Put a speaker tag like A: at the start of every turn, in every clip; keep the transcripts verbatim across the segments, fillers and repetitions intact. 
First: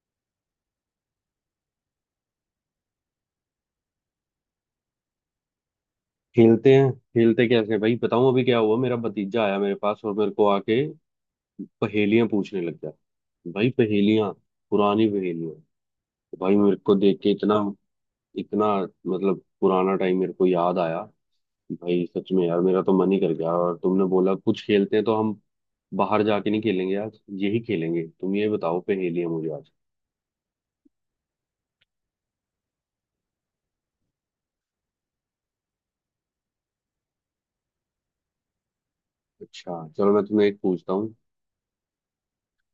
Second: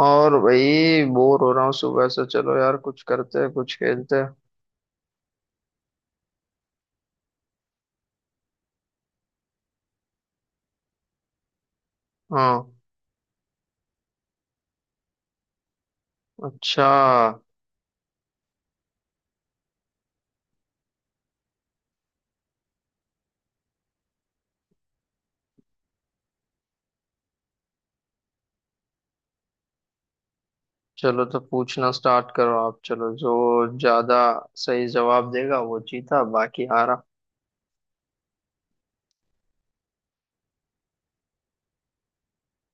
A: और भाई, बोर हो रहा हूँ सुबह से। चलो यार, कुछ करते हैं, कुछ खेलते हैं।
B: खेलते हैं, खेलते कैसे भाई बताऊं। अभी क्या हुआ, मेरा भतीजा आया मेरे पास और मेरे को आके पहेलियां पूछने
A: हाँ।
B: लग गया। भाई पहेलियां, पुरानी पहेलियां। भाई मेरे
A: अच्छा
B: को देख के इतना इतना, मतलब पुराना टाइम मेरे को याद आया। भाई सच में यार मेरा तो मन ही कर गया, और तुमने बोला कुछ खेलते हैं तो हम बाहर जाके नहीं खेलेंगे, आज यही खेलेंगे। तुम ये बताओ पहेलियां मुझे आज।
A: चलो, तो पूछना स्टार्ट करो आप। चलो, जो ज्यादा सही जवाब देगा वो जीता, बाकी हारा।
B: अच्छा चलो मैं तुम्हें एक पूछता हूँ।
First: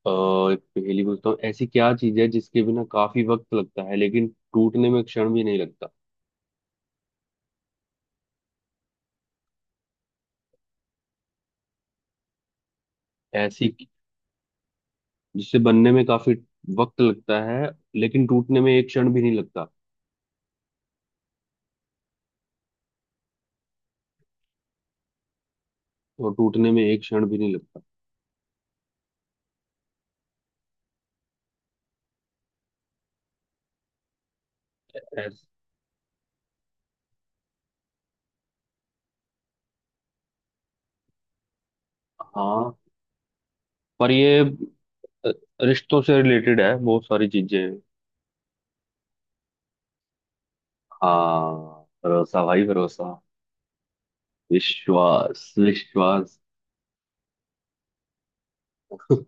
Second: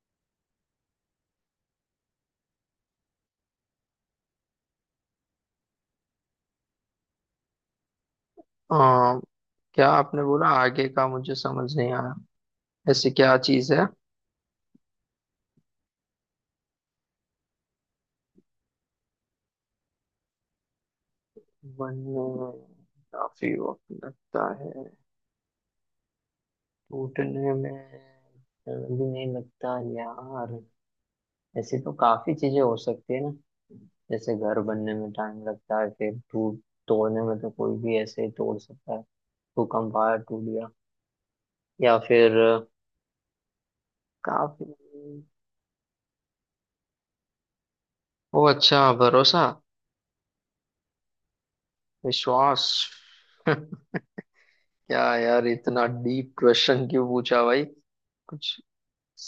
B: अ, एक पहेली पूछता हूँ। ऐसी क्या चीज है जिसके बिना काफी वक्त लगता है लेकिन टूटने में क्षण भी नहीं लगता।
A: आ, क्या आपने बोला, आगे का मुझे समझ नहीं आया। ऐसी क्या चीज
B: ऐसी
A: है?
B: जिसे बनने में काफी वक्त लगता है लेकिन टूटने में एक क्षण भी नहीं लगता।
A: बनने में काफी वक्त लगता है,
B: और टूटने में एक क्षण भी
A: टूटने
B: नहीं लगता।
A: में जल्दी नहीं लगता यार। ऐसे तो काफी चीजें हो सकती है ना। जैसे घर बनने में टाइम
B: ऐस,
A: लगता है, फिर टूट, तोड़ने में तो कोई भी ऐसे ही तोड़ सकता है। भूकंप आया, टूट गया। या फिर अ,
B: हाँ, पर ये
A: काफी।
B: अ, रिश्तों से रिलेटेड है, बहुत सारी चीजें हैं।
A: ओ अच्छा, भरोसा,
B: हाँ, भरोसा
A: विश्वास।
B: भाई भरोसा।
A: क्या यार,
B: विश्वास
A: इतना डीप
B: विश्वास।
A: क्वेश्चन क्यों पूछा भाई? कुछ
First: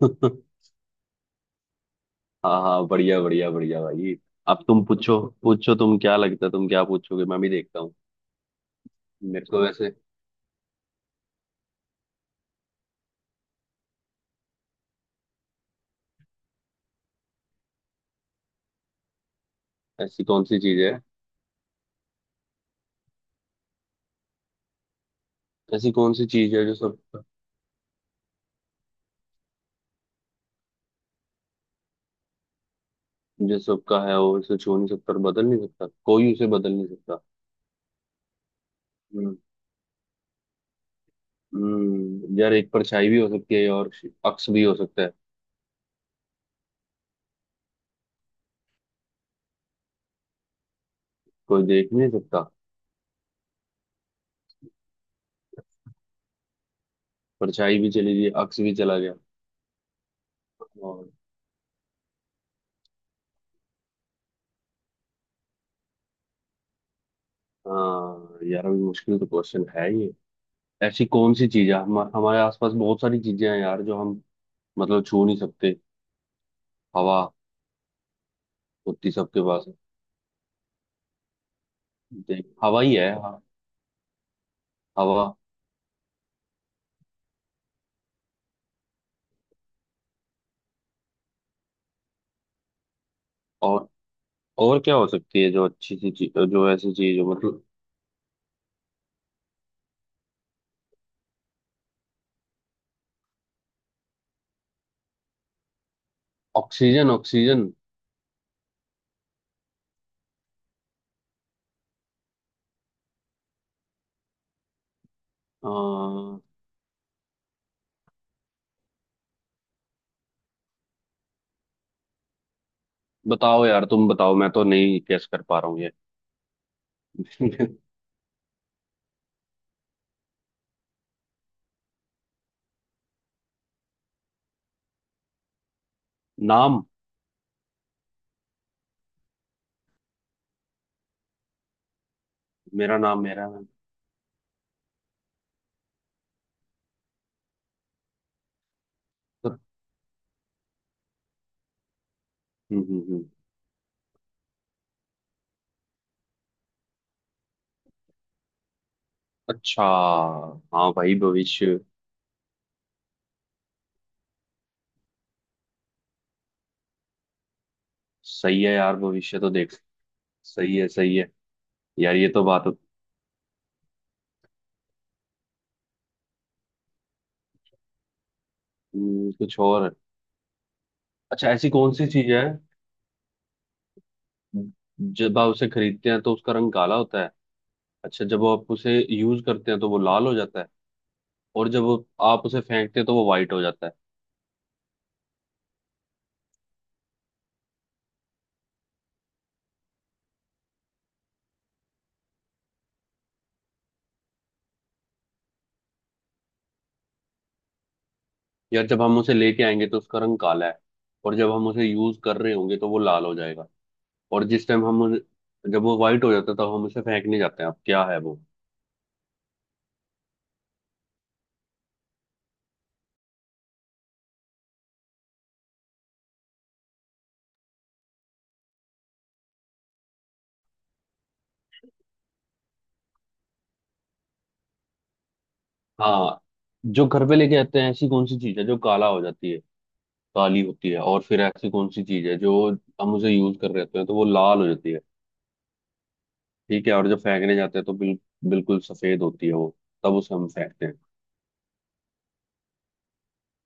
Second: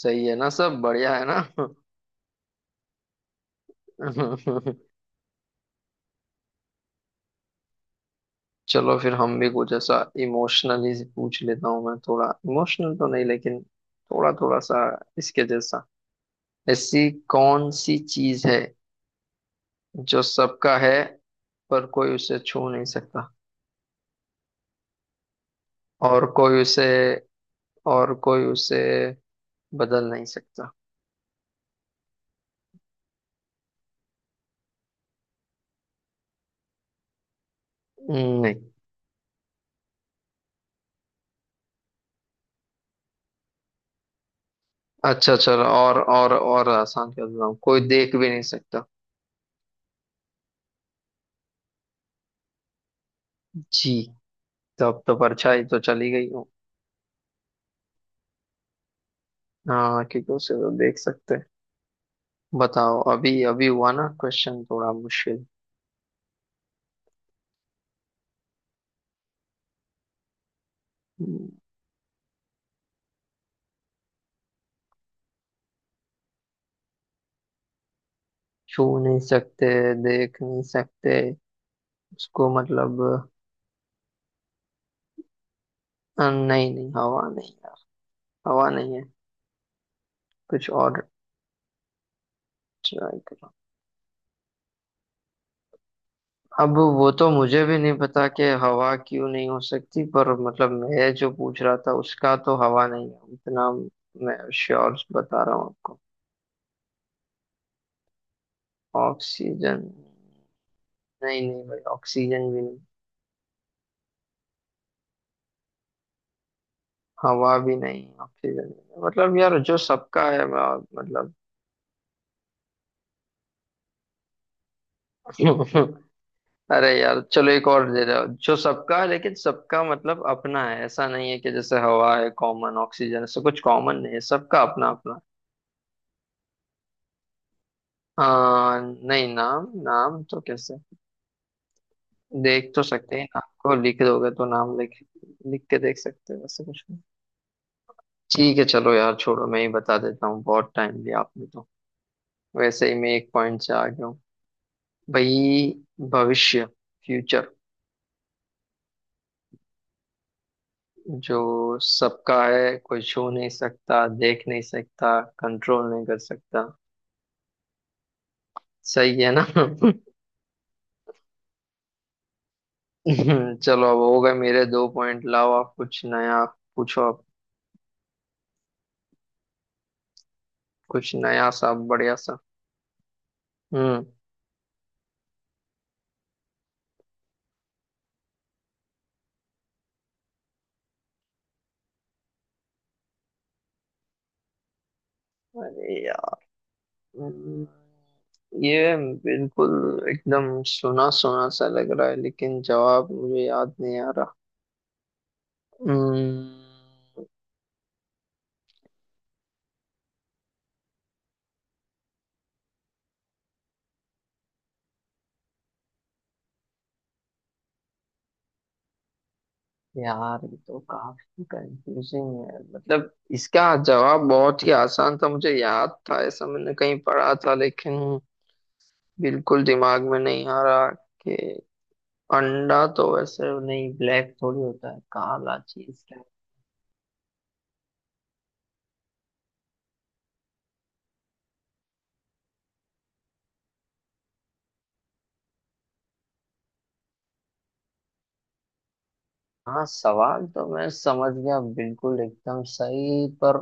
A: सही है ना, सब बढ़िया है ना?
B: हाँ हाँ, बढ़िया बढ़िया बढ़िया भाई। अब तुम पूछो, पूछो तुम। क्या लगता है तुम क्या पूछोगे, मैं भी देखता हूँ।
A: चलो फिर हम
B: मेरे
A: भी
B: को
A: कुछ
B: वैसे
A: ऐसा इमोशनली पूछ लेता हूँ। मैं थोड़ा इमोशनल तो नहीं, लेकिन थोड़ा थोड़ा सा इसके जैसा। ऐसी कौन सी चीज है जो
B: ऐसी कौन सी
A: सबका
B: चीज
A: है,
B: है?
A: पर कोई उसे छू नहीं सकता,
B: ऐसी कौन
A: और
B: सी चीज
A: कोई
B: है जो
A: उसे
B: सब,
A: और कोई उसे बदल नहीं सकता?
B: जो सबका है वो उसे छू नहीं सकता और बदल नहीं सकता, कोई उसे बदल नहीं सकता।
A: नहीं।
B: हम्म। हम्म, यार एक परछाई भी हो सकती है और अक्स भी हो सकता है।
A: अच्छा चलो, और और और आसान कर देता हूँ, कोई देख भी नहीं सकता।
B: कोई देख नहीं सकता।
A: जी। तब तो परछाई तो चली गई हूँ।
B: परछाई भी चली गई, अक्स भी चला गया।
A: हाँ, क्योंकि उसे तो देख
B: और
A: सकते हैं। बताओ, अभी अभी हुआ ना क्वेश्चन थोड़ा मुश्किल?
B: हाँ यार, अभी मुश्किल तो क्वेश्चन है ये। ऐसी कौन
A: हम्म,
B: सी चीज है, हम, हमारे आसपास बहुत सारी चीजें हैं यार जो हम, मतलब छू नहीं सकते। हवा
A: छू
B: होती,
A: नहीं
B: सबके पास
A: सकते,
B: है।
A: देख नहीं सकते
B: देख,
A: उसको
B: हवा ही
A: मतलब।
B: है हाँ, हवा।
A: अ, नहीं नहीं, हवा नहीं यार। हवा नहीं है। कुछ और ट्राई करो।
B: और और क्या हो सकती है, जो अच्छी सी चीज, जो
A: अब
B: ऐसी
A: वो
B: चीज
A: तो
B: हो
A: मुझे
B: मतलब।
A: भी नहीं पता कि हवा क्यों नहीं हो सकती, पर मतलब मैं जो पूछ रहा था उसका तो हवा नहीं है, इतना मैं श्योर बता रहा हूँ आपको।
B: Oxygen oxygen.
A: ऑक्सीजन? नहीं नहीं भाई, ऑक्सीजन भी नहीं।
B: हाँ,
A: हवा भी नहीं, ऑक्सीजन भी नहीं। मतलब यार, जो सबका है, मैं मतलब।
B: बताओ यार तुम बताओ, मैं तो नहीं गेस कर पा रहा हूँ ये।
A: अरे यार, चलो एक और दे दो। जो सबका है, लेकिन सबका मतलब अपना है। ऐसा नहीं है कि जैसे हवा है कॉमन, ऑक्सीजन, ऐसा कुछ कॉमन नहीं है। सबका अपना अपना।
B: नाम।
A: हाँ, नहीं, नाम? नाम तो कैसे, देख तो
B: मेरा
A: सकते
B: नाम,
A: हैं
B: मेरा
A: नाम
B: नाम।
A: को, लिख दोगे तो नाम लिख, लिख के देख सकते हैं, वैसे कुछ नहीं। ठीक है चलो यार, छोड़ो, मैं ही बता देता हूँ। बहुत टाइम लिया आपने तो,
B: हम्म
A: वैसे ही
B: हम्म
A: मैं
B: हम्म।
A: एक पॉइंट से आ गया हूँ। भाई, भविष्य, फ्यूचर।
B: अच्छा, हाँ भाई भविष्य।
A: जो सबका है, कोई छू नहीं सकता, देख नहीं सकता, कंट्रोल नहीं कर सकता।
B: सही है यार,
A: सही है
B: भविष्य
A: ना?
B: तो देख, सही है सही है। यार ये तो बात।
A: चलो, अब हो गए मेरे दो पॉइंट। लाओ आप कुछ नया पूछो आप,
B: हम्म, कुछ और है।
A: कुछ नया
B: अच्छा, ऐसी
A: सा
B: कौन सी
A: बढ़िया
B: चीज
A: सा।
B: है
A: हम्म।
B: जब आप उसे खरीदते हैं तो उसका रंग काला होता है। अच्छा, जब आप उसे यूज करते हैं तो वो लाल हो जाता है। और जब आप उसे फेंकते हैं तो वो व्हाइट हो जाता है।
A: अरे यार, हम्म, ये बिल्कुल एकदम सुना सुना सा लग रहा है, लेकिन जवाब मुझे याद नहीं आ रहा। हम्म,
B: यार जब हम उसे लेके आएंगे तो उसका रंग काला है, और जब हम उसे यूज कर रहे होंगे तो वो लाल हो जाएगा। और जिस टाइम हम उन- जब वो व्हाइट हो जाता है तो हम उसे फेंकने जाते हैं। अब क्या है वो?
A: यार ये तो काफी कंफ्यूजिंग है, मतलब इसका जवाब बहुत ही आसान था, मुझे याद था, ऐसा मैंने कहीं पढ़ा था, लेकिन बिल्कुल दिमाग में नहीं आ रहा कि अंडा तो वैसे नहीं, ब्लैक थोड़ी होता है। काला चीज क्या है?
B: हाँ, जो घर पे लेके आते हैं ऐसी कौन सी चीज है जो काला हो जाती है, काली होती है। और फिर ऐसी कौन सी चीज है जो हम उसे यूज कर रहे होते हैं तो वो लाल हो जाती है, ठीक है। और जब फेंकने जाते हैं तो बिल, बिल्कुल सफेद होती है वो,
A: हाँ,
B: तब उसे हम
A: सवाल तो
B: फेंकते हैं।
A: मैं समझ गया, बिल्कुल एकदम सही, पर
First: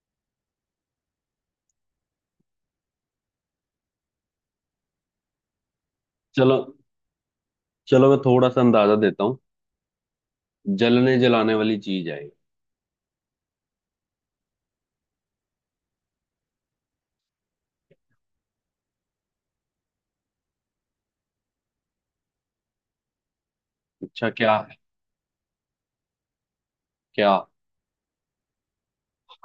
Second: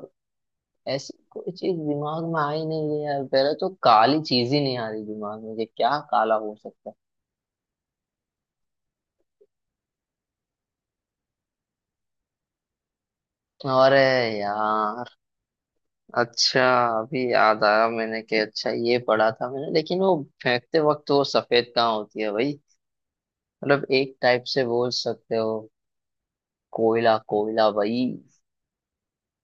A: ऐसी कोई चीज दिमाग में आई नहीं है यार। पहले तो काली चीज ही नहीं आ रही दिमाग में कि क्या काला हो
B: चलो
A: सकता
B: चलो, मैं थोड़ा सा अंदाजा देता हूँ। जलने जलाने वाली चीज है ये।
A: है। अरे यार, अच्छा, अभी याद आया मैंने कि अच्छा ये पढ़ा था मैंने, लेकिन वो फेंकते वक्त वो सफेद कहाँ होती है भाई? मतलब एक
B: अच्छा
A: टाइप
B: क्या
A: से
B: है?
A: बोल सकते हो। कोयला,
B: क्या,
A: कोयला भाई।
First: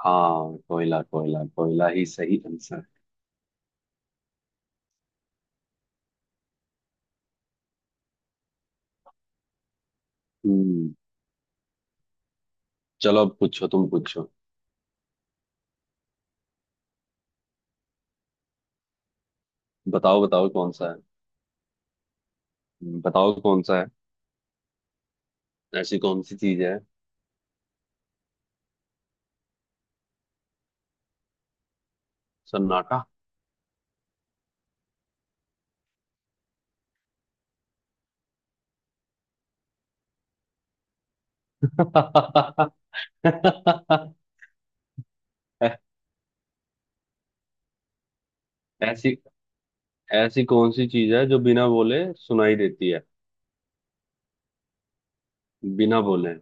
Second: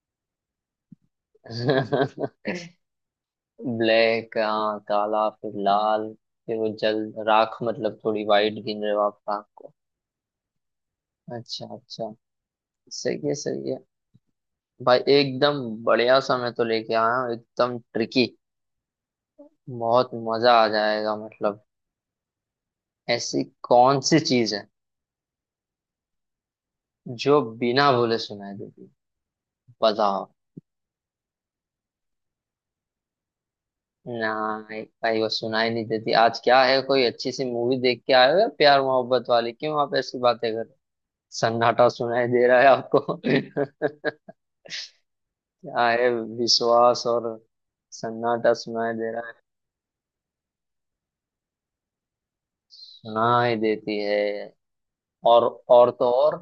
B: हाँ कोयला कोयला। कोयला ही सही आंसर है।
A: ब्लैक, हाँ, काला, फिर लाल, फिर वो जल, राख, मतलब थोड़ी वाइट गिन रहे हो आप राख को?
B: हम्म।
A: अच्छा अच्छा,
B: चलो
A: सही है
B: अब पूछो,
A: सही है।
B: तुम पूछो।
A: भाई एकदम बढ़िया सा मैं तो लेके आया हूँ, एकदम ट्रिकी, बहुत
B: बताओ बताओ
A: मजा आ
B: कौन सा है।
A: जाएगा मतलब।
B: हम्म, बताओ
A: ऐसी
B: कौन सा है।
A: कौन सी चीज है
B: ऐसी कौन सी चीज है?
A: जो बिना बोले सुनाई देती? बताओ।
B: सन्नाटा।
A: ना भाई, वो सुनाई नहीं देती। आज क्या है, कोई अच्छी सी मूवी देख के आए हो या प्यार मोहब्बत वाली, क्यों आप ऐसी बातें कर रहे हो? सन्नाटा सुनाई दे रहा है आपको?
B: ऐ-
A: क्या है, विश्वास और सन्नाटा सुनाई
B: ऐसी
A: दे रहा है?
B: ऐसी कौन सी चीज है जो बिना बोले सुनाई देती है?
A: सुनाई देती है, और और
B: बिना
A: तो
B: बोले।
A: और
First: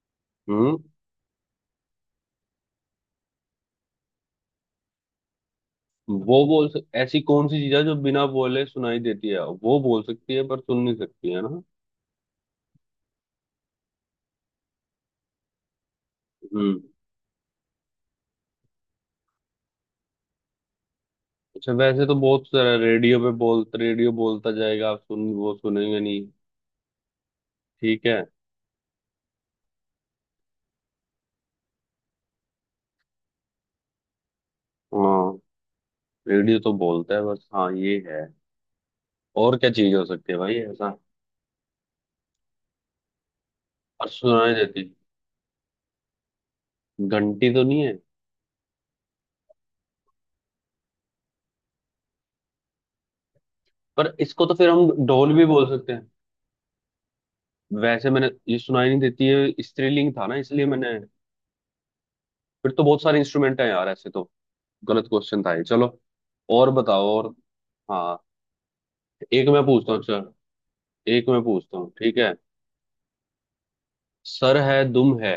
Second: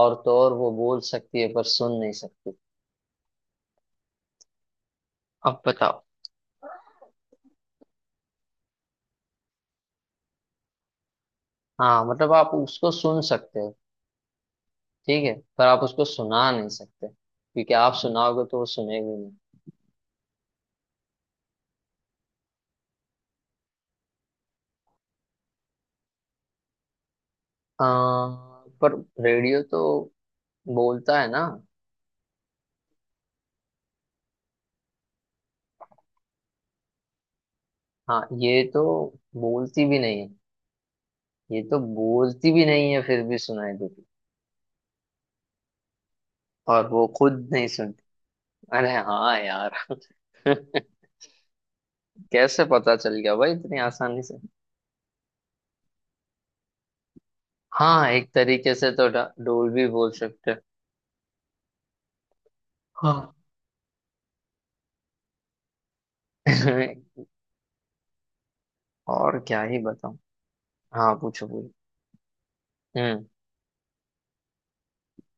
A: और तो और वो
B: हम्म।
A: बोल सकती है पर सुन नहीं सकती। अब बताओ।
B: वो बोल सक ऐसी कौन सी चीज है जो बिना बोले सुनाई देती है, वो बोल सकती है पर सुन नहीं सकती है ना।
A: हाँ मतलब आप उसको सुन सकते हो, ठीक है, पर आप उसको सुना नहीं
B: हम्म।
A: सकते, क्योंकि आप सुनाओगे तो वो सुनेगी नहीं।
B: अच्छा वैसे तो बहुत सारा रेडियो पे बोल रेडियो बोलता जाएगा, आप सुन वो सुनेंगे नहीं,
A: आ,
B: ठीक है।
A: पर रेडियो तो बोलता है ना।
B: हाँ, रेडियो तो बोलता है बस। हाँ ये
A: हाँ,
B: है।
A: ये तो
B: और क्या
A: बोलती
B: चीज
A: भी
B: हो
A: नहीं है।
B: सकती है भाई ऐसा,
A: ये तो बोलती भी नहीं है, फिर भी सुनाई देती,
B: और सुनाई देती।
A: और वो खुद
B: घंटी तो
A: नहीं
B: नहीं है?
A: सुनती। अरे हाँ यार। कैसे पता चल गया भाई इतनी
B: पर
A: आसानी से?
B: इसको तो फिर हम ढोल भी बोल सकते हैं।
A: हाँ,
B: वैसे मैंने
A: एक
B: ये
A: तरीके
B: सुनाई
A: से
B: नहीं
A: तो
B: देती
A: डा-
B: है,
A: डोल भी बोल
B: स्त्रीलिंग था ना
A: सकते हैं।
B: इसलिए मैंने। फिर तो बहुत सारे
A: हाँ।
B: इंस्ट्रूमेंट हैं यार ऐसे तो। गलत क्वेश्चन था ये चलो। और बताओ, और हाँ
A: और
B: एक
A: क्या
B: मैं
A: ही
B: पूछता हूँ
A: बताऊं।
B: सर।
A: हाँ,
B: एक मैं
A: पूछो पूछो।
B: पूछता हूँ, ठीक है।
A: हम्म।
B: सर है दुम है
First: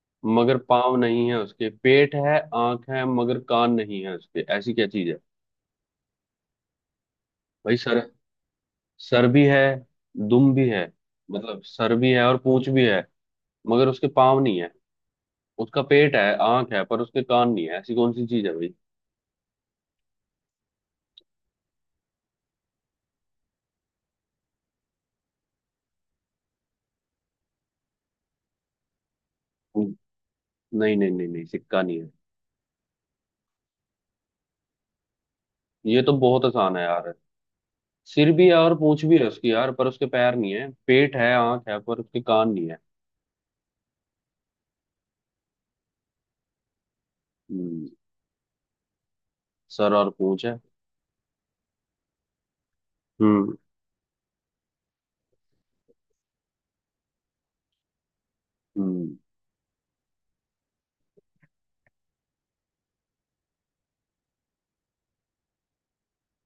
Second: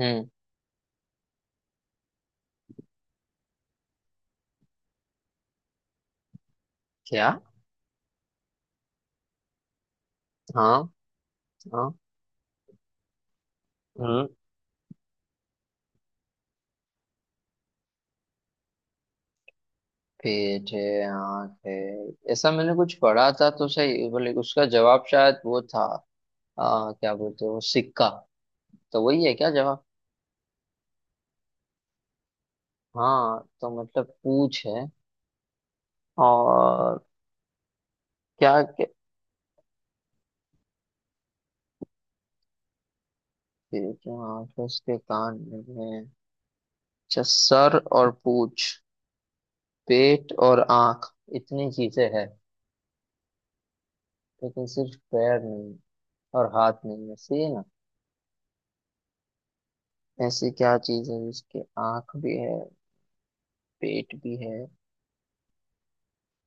A: हम्म।
B: मगर पाँव नहीं है उसके। पेट है आंख है मगर कान नहीं है उसके। ऐसी क्या चीज है
A: क्या?
B: भाई? सर, सर भी है, दुम भी
A: हाँ
B: है, मतलब
A: हाँ।
B: सर भी है और पूंछ भी है मगर उसके
A: हम्म।
B: पाँव नहीं है। उसका पेट है आंख है पर उसके कान नहीं है। ऐसी कौन सी चीज है भाई?
A: पेट है, आँख है। ऐसा मैंने कुछ पढ़ा था तो सही बोले, उसका जवाब शायद वो था। आ, क्या बोलते हैं वो, सिक्का? तो वही है क्या जवाब?
B: नहीं नहीं नहीं नहीं, सिक्का नहीं है,
A: हाँ, तो मतलब पूछ है
B: ये तो बहुत आसान है
A: और।
B: यार। सिर भी है
A: क्या
B: और
A: क्या-
B: पूंछ भी है उसकी यार, पर उसके पैर नहीं है। पेट है आंख है पर उसके कान नहीं है।
A: पेट है, आँख है, उसके कान नहीं है। अच्छा, सर
B: हम्म,
A: और पूछ,
B: सर और
A: पेट
B: पूंछ है।
A: और आँख, इतनी चीजें हैं,
B: हम्म
A: लेकिन सिर्फ पैर नहीं है और हाथ नहीं है, सही है ना?
B: हम्म।
A: ऐसी क्या चीज है जिसके आँख भी है, पेट भी है,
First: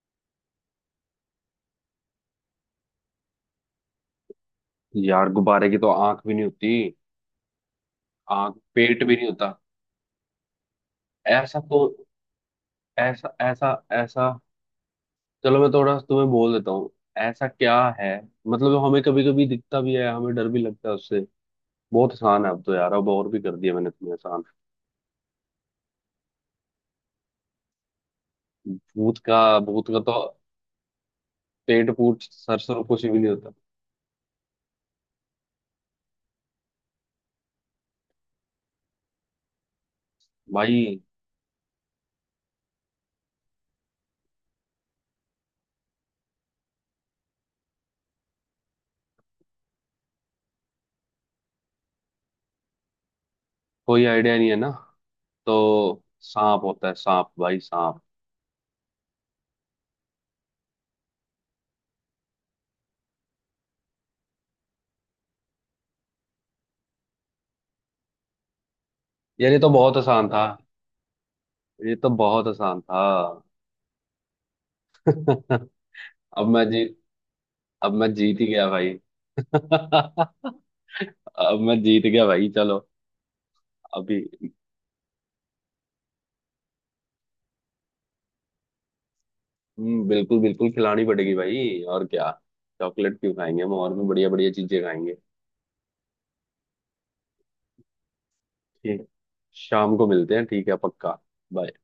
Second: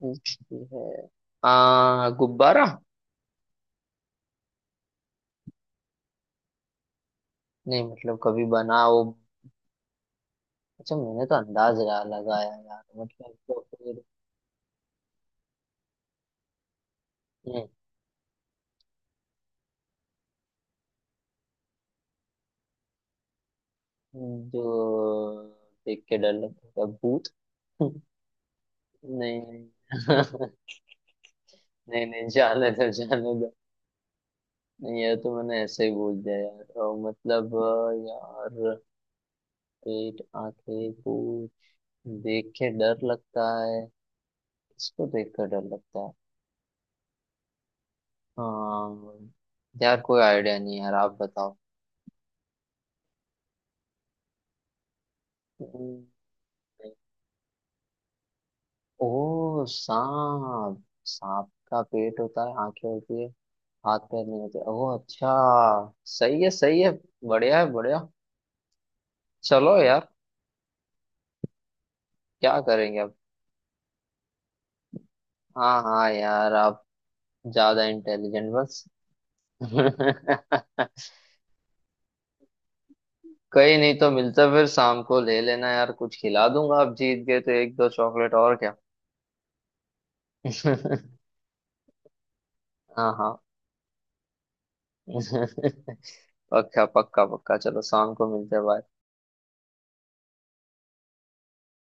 A: पूछती है? आ, गुब्बारा?
B: यार गुब्बारे की तो आंख भी नहीं होती,
A: नहीं, मतलब कभी
B: आंख पेट
A: बनाओ।
B: भी नहीं होता।
A: अच्छा मैंने तो
B: ऐसा
A: अंदाज
B: को
A: लगा- लगाया यार,
B: ऐसा
A: मतलब तो
B: ऐसा
A: फिर।
B: ऐसा चलो मैं थोड़ा तुम्हें बोल देता हूँ। ऐसा क्या है, मतलब हमें कभी कभी दिखता भी है, हमें डर भी लगता है उससे। बहुत आसान है अब तो यार, अब और भी कर दिया मैंने तुम्हें
A: हम्म,
B: आसान।
A: जो देख के डर लगता है, भूत?
B: भूत का
A: नहीं
B: भूत
A: नहीं।
B: का तो पेट
A: नहीं
B: पूट
A: नहीं,
B: सर
A: जाने
B: सर
A: दो
B: कुछ भी
A: जाने
B: नहीं
A: दो।
B: होता
A: नहीं यार, तो मैंने ऐसे ही बोल दिया यार, तो मतलब अ, यार, पेट,
B: भाई।
A: आंखें, भूत देख के डर लगता है, इसको देख कर डर लगता है। हाँ। यार कोई आइडिया नहीं, यार आप बताओ।
B: कोई आइडिया नहीं है ना?
A: हम्म,
B: तो सांप होता है सांप, भाई सांप।
A: ओ सांप, सांप का पेट होता है, आंखें होती है, हाथ पैर नहीं होते। ओह अच्छा, सही है सही है, बढ़िया है बढ़िया।
B: यार ये तो
A: चलो
B: बहुत
A: यार,
B: आसान था, ये तो बहुत
A: क्या
B: आसान
A: करेंगे
B: था।
A: अब? हाँ हाँ
B: अब
A: यार,
B: मैं
A: आप
B: जीत
A: ज्यादा
B: अब मैं जीत ही
A: इंटेलिजेंट
B: गया
A: बस।
B: भाई। अब मैं जीत गया भाई, चलो।
A: कहीं नहीं, तो
B: अभी
A: मिलते फिर शाम को, ले लेना यार, कुछ खिला दूंगा, आप जीत गए तो एक दो चॉकलेट और क्या।
B: हम्म, बिल्कुल बिल्कुल खिलानी पड़ेगी भाई, और क्या।
A: हाँ
B: चॉकलेट क्यों
A: हाँ।
B: खाएंगे हम, और भी बढ़िया बढ़िया चीजें खाएंगे।
A: पक्का पक्का पक्का, चलो शाम को मिलते हैं bye।
B: ठीक, शाम को मिलते हैं ठीक है पक्का। Bye.